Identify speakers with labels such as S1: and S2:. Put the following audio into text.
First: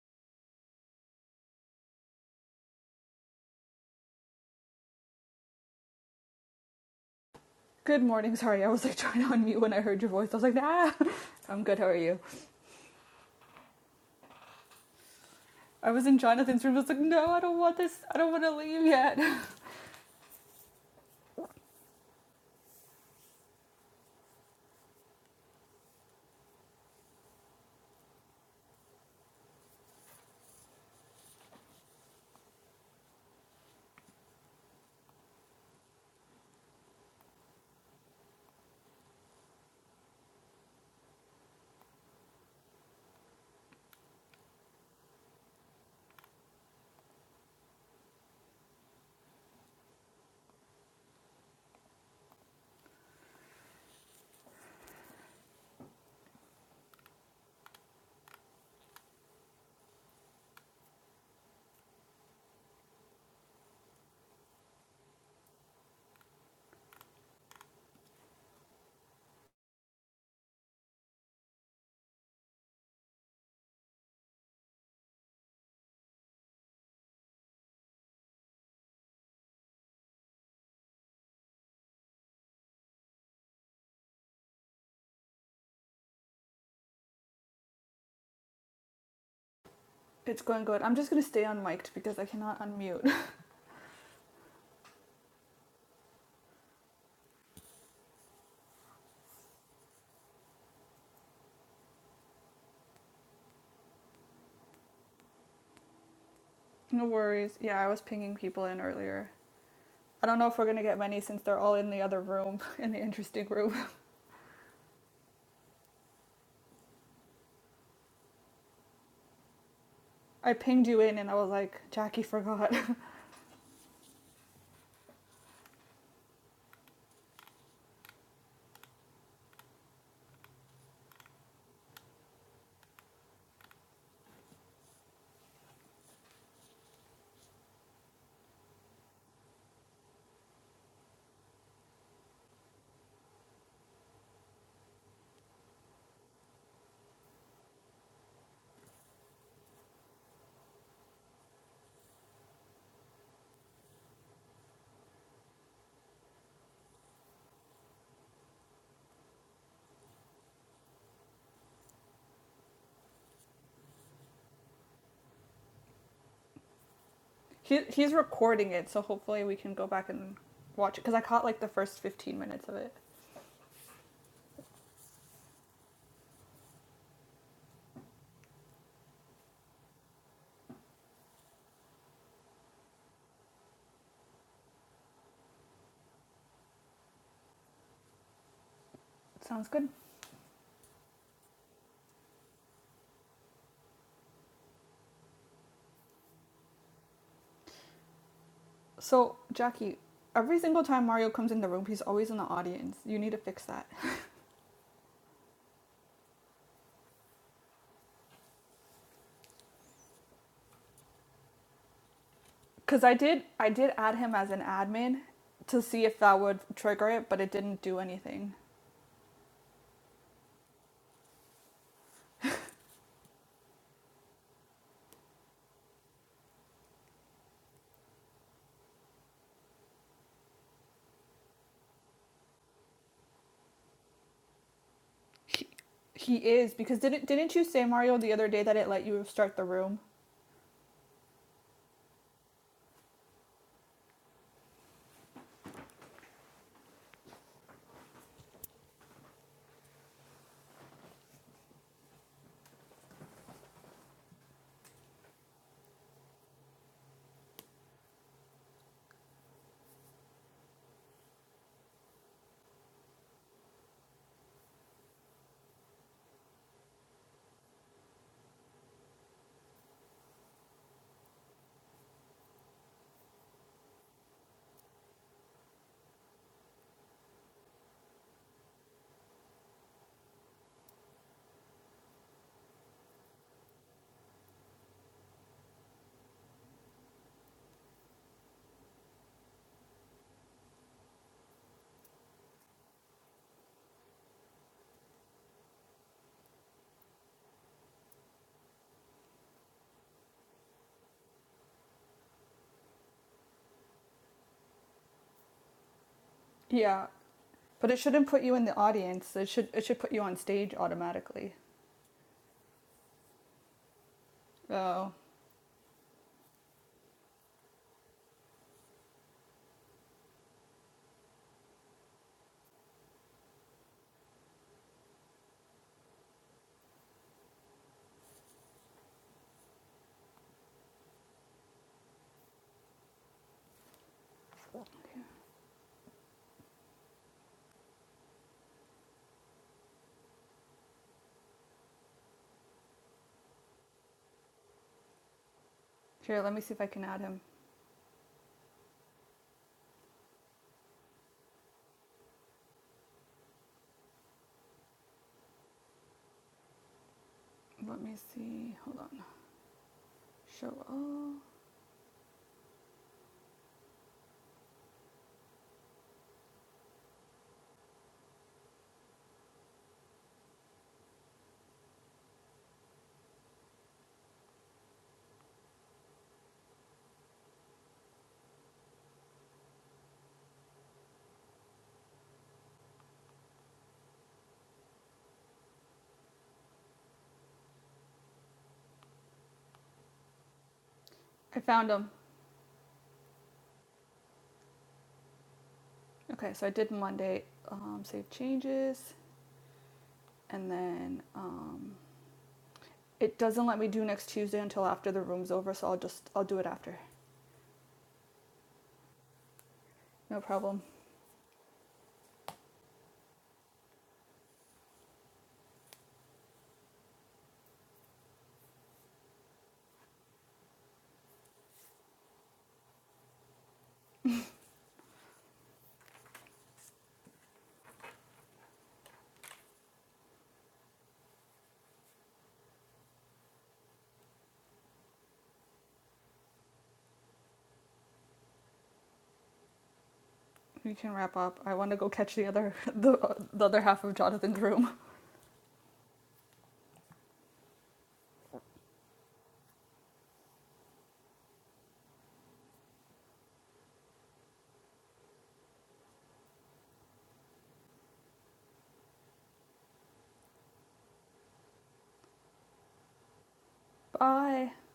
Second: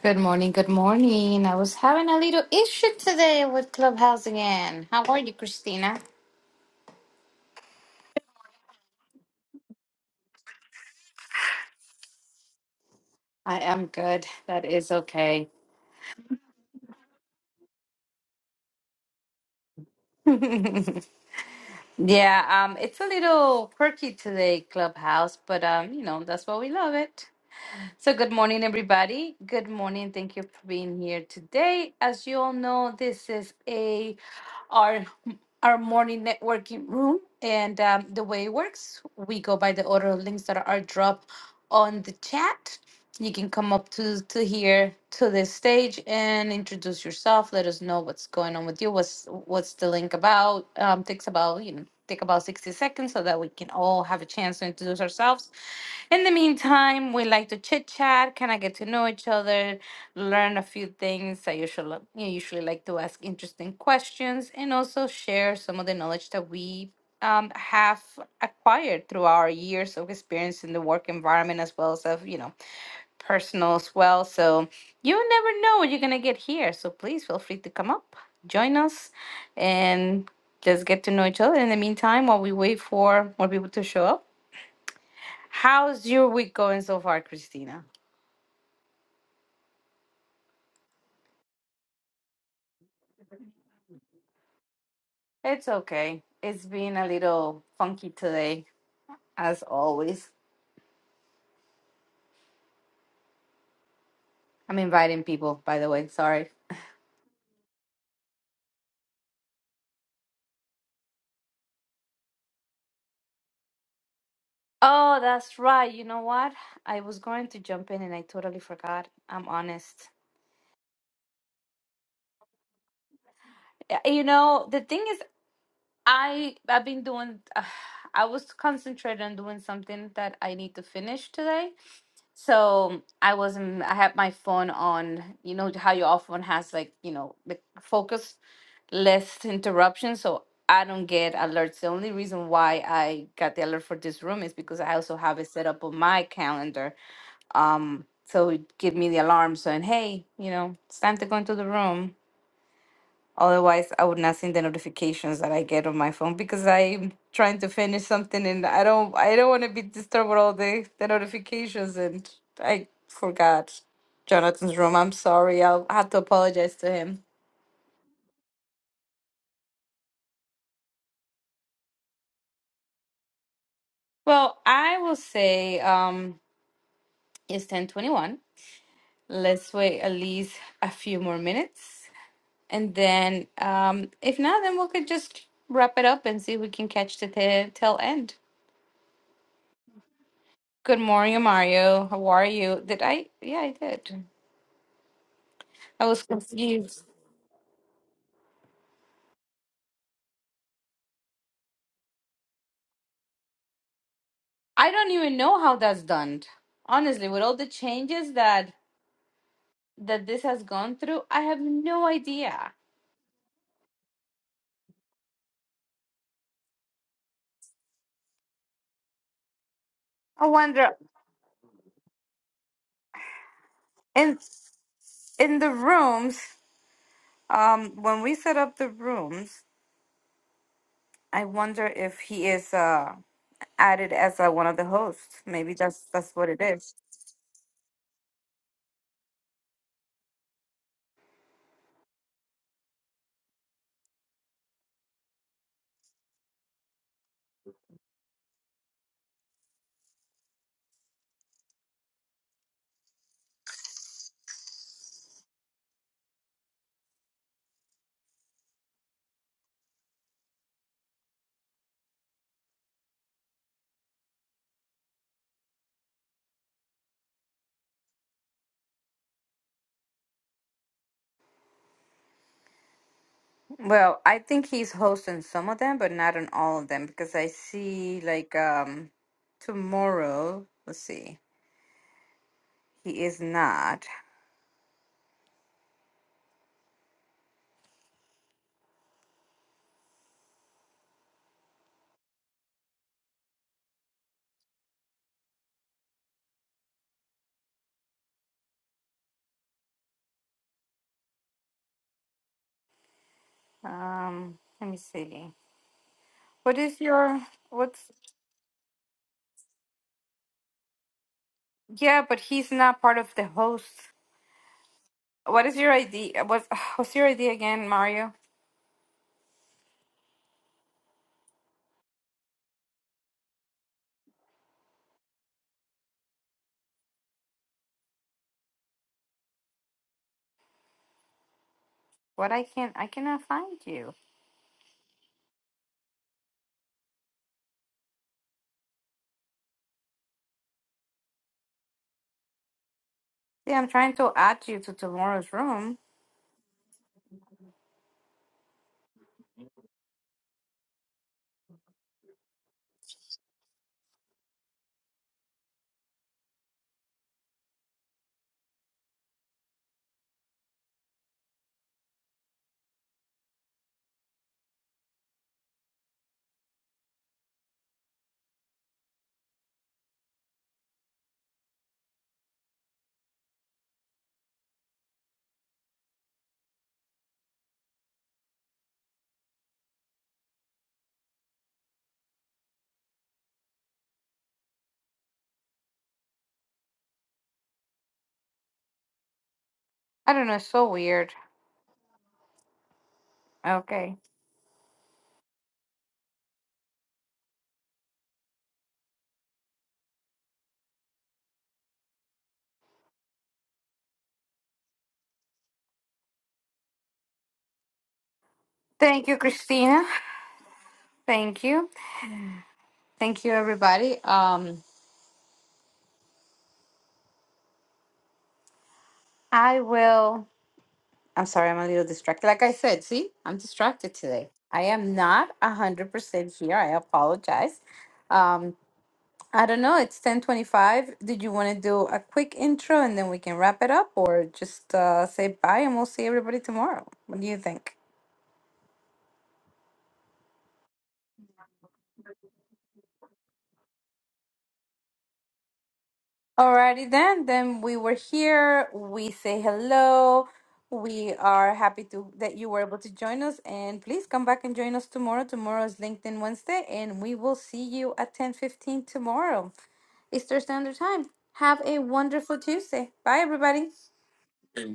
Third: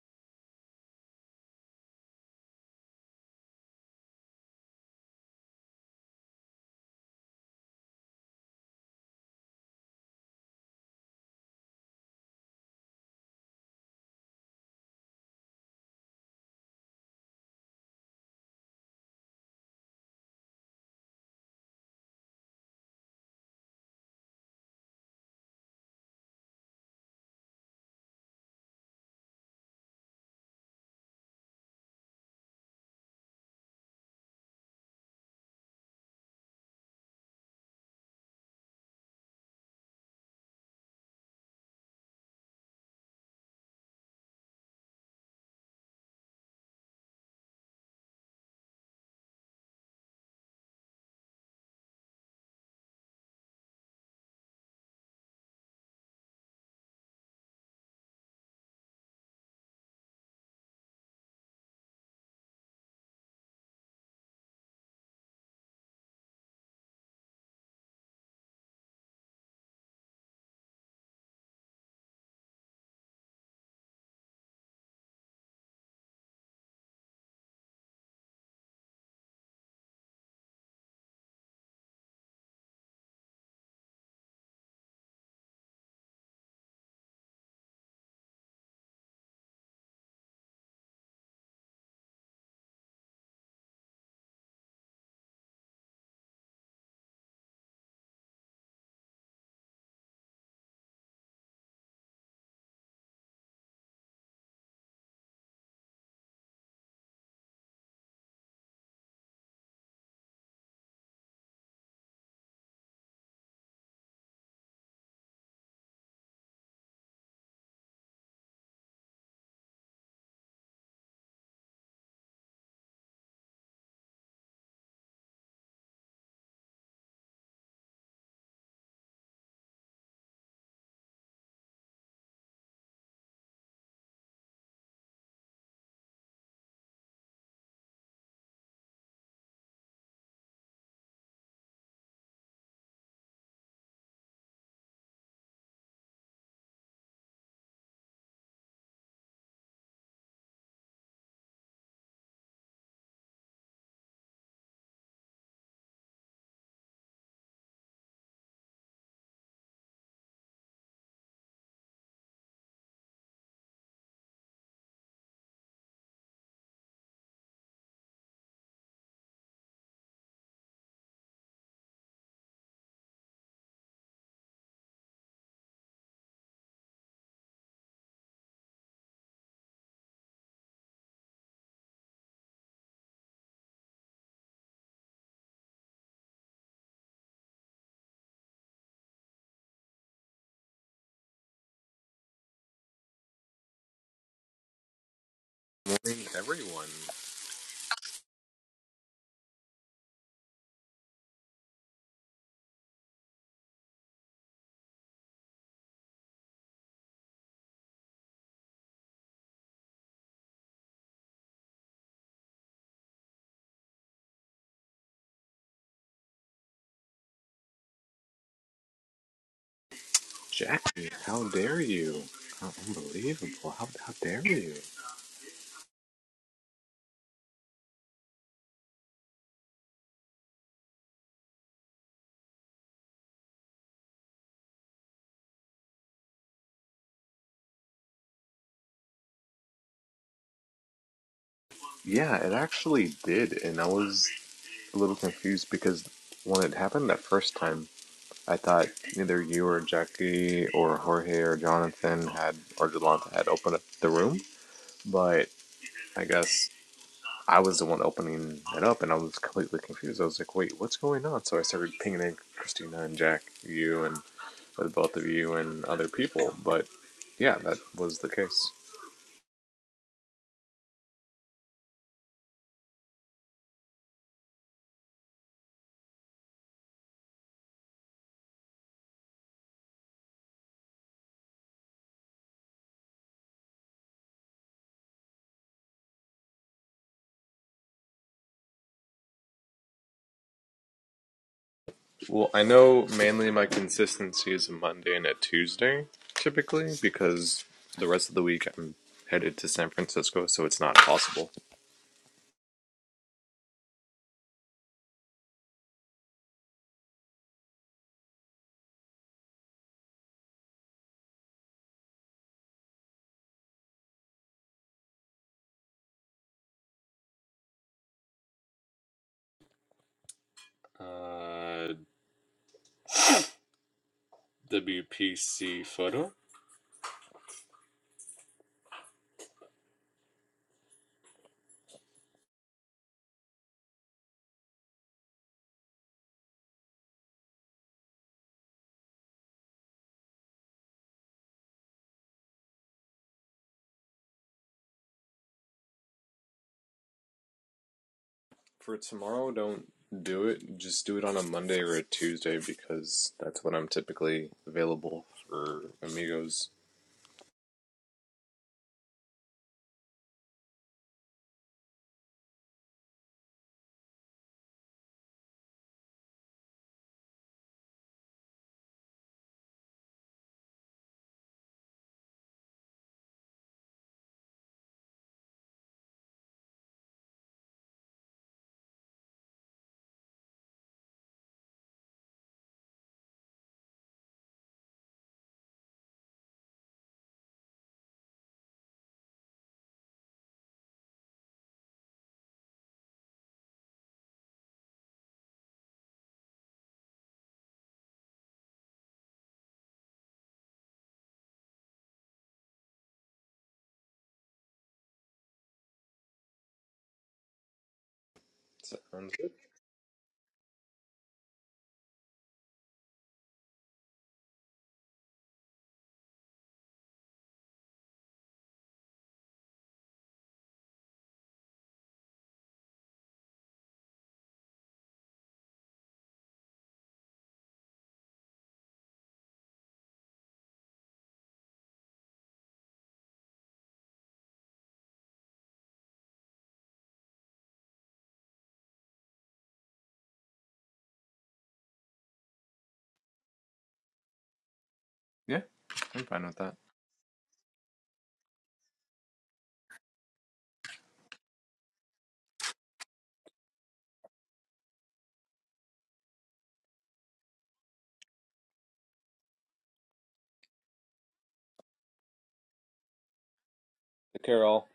S1: Good morning, good morning. I was having a little issue today with Clubhouse again. How are you, Christina?
S2: Good morning. Sorry, I was like trying to unmute when I heard your voice. I was like, nah, I'm good. How are you?
S1: I am good. That is okay.
S2: I was in Jonathan's room. I was like, no, I don't want this. I don't want to leave yet.
S1: yeah, um, it's a little quirky today, Clubhouse, but um, you know, that's why we love it. So, good morning, everybody. Good morning. Thank you for being here today. As you all know, this is a our our morning networking room, and um, the way it works, we go by the order of links that are dropped on the chat. You can come up to to here to this stage and introduce yourself. Let us know what's going on with you. What's what's the link about? Um, takes about you know take about sixty seconds so that we can all have a chance to introduce ourselves. In the meantime, we like to chit chat, kind of get to know each other, learn a few things. I usually you usually like to ask interesting questions and also share some of the knowledge that we um, have acquired through our years of experience in the work environment as well as of you know personal as well. So you never know what you're going to get here. So please feel free to come up, join us, and just get to know each other. In the meantime, while we wait for more people to show up, how's your week going so far, Christina?
S2: It's going good. I'm just going to stay unmiked because I cannot unmute.
S1: It's okay. It's been a little funky today, as always. I'm inviting people, by the way. Sorry.
S2: no worries. Yeah, I was pinging people in earlier. I don't know if we're going to get many since they're all in the other room, in the interesting room.
S1: Oh, that's right. You know what? I was going to jump in and I totally forgot. I'm honest.
S2: I pinged you in and I was like, Jackie forgot.
S1: Uh, You know, the thing is, I I've been doing. Uh, I was concentrated on doing something that I need to finish today, so I wasn't. I had my phone on. You know how your phone has like you know the focus less interruptions, so I don't get alerts. The only reason why I got the alert for this room is because I also have it set up on my calendar. Um, so it give me the alarm saying, "Hey, you know, it's time to go into the room." Otherwise, I would not see the notifications that I get on my phone because I'm trying to finish something and I don't I don't want to be disturbed with all the, the notifications and I forgot Jonathan's room. I'm sorry. I'll have to apologize to him.
S2: he, he's recording it, so hopefully we can go back and watch it because I caught like the first 15 minutes of it.
S1: Well, I will say um it's 10:21. Let's wait at least a few more minutes and then um if not then we could just wrap it up and see if we can catch the t- tail end.
S2: Sounds good.
S1: Good morning, Mario. How are you? Did I? Yeah, I did. I was
S3: Morning, everyone.
S1: confused.
S2: So, Jackie, every single time Mario comes in the room, he's always in the audience. You need to fix that.
S1: I don't even know how that's done. Honestly, with all the changes that that this has gone through, I have no idea.
S2: Cuz I did I did add him as an admin to see if that would trigger it, but it didn't do anything.
S1: I wonder
S3: Jackie, how dare you? How unbelievable. How, how
S1: in
S3: dare you?
S1: in the rooms, um, when we set up the rooms, I wonder if he is uh added as uh, one of the hosts. Maybe that's that's
S2: He
S1: what it
S2: is
S1: is.
S2: because didn't didn't you say Mario the other day that it let you start the room?
S3: Yeah, it actually did, and I was a little confused because when it happened that first time, I thought either you or Jackie or Jorge or Jonathan had or Delonte had opened up the room, but I guess I was the one opening it up, and I was completely confused. I was like, "Wait, what's going on?" So I started pinging in Christina and Jack, you, and. with both of you and other people, but yeah, that was the case.
S1: Well, I think he's hosting some of them, but not on all of them because I see like um tomorrow, let's see. He is not.
S3: Well, I know mainly my consistency is a Monday and a Tuesday typically because the rest of the week I'm headed to San Francisco, so it's not possible.
S1: Um let me see. What is
S2: Yeah,
S1: your
S2: but it
S1: what's
S2: shouldn't put you in the audience. It should it should put you on stage automatically.
S1: yeah, but he's not part of the host.
S2: Oh.
S1: What is your ID? What's what's your ID again, Mario?
S3: Uh, WPC photo?
S1: What I can't I cannot find you. Yeah, I'm trying to add you to tomorrow's room.
S2: Here, let me see if I can add him.
S3: For tomorrow, don't do it. Just do it on a Monday or a Tuesday because that's when I'm typically available for amigos.
S2: Let me see. Hold on. Show all.
S1: I don't know, it's so weird.
S2: I found him.
S1: Okay.
S2: Okay, so I did Monday. Um, save changes. and then um, it doesn't let me do next Tuesday until after the room's over, so I'll just I'll do it after.
S1: Thank
S3: Sounds
S1: you,
S3: good.
S1: Christina.
S2: No problem.
S1: Thank you. Thank you everybody. Um I will. I'm sorry, I'm a little distracted. Like I said, see, I'm distracted today. I am not a hundred percent here. I apologize. Um, I don't know. It's ten twenty-five. Did you want to do a quick intro and then we can wrap it up, or just uh, say bye and we'll see everybody tomorrow? What do you think?
S2: We can wrap up. I want to go catch the other the, the other half of Jonathan's room.
S3: Yeah, I'm fine with that.
S1: Alrighty then, then we were here. We say hello. We are happy to that you were able to join us, and please come back and join us tomorrow. Tomorrow is LinkedIn Wednesday, and we will see you at ten fifteen tomorrow, Eastern Standard Time. Have a wonderful Tuesday. Bye, everybody.
S3: Take care,
S2: Bye.
S3: all.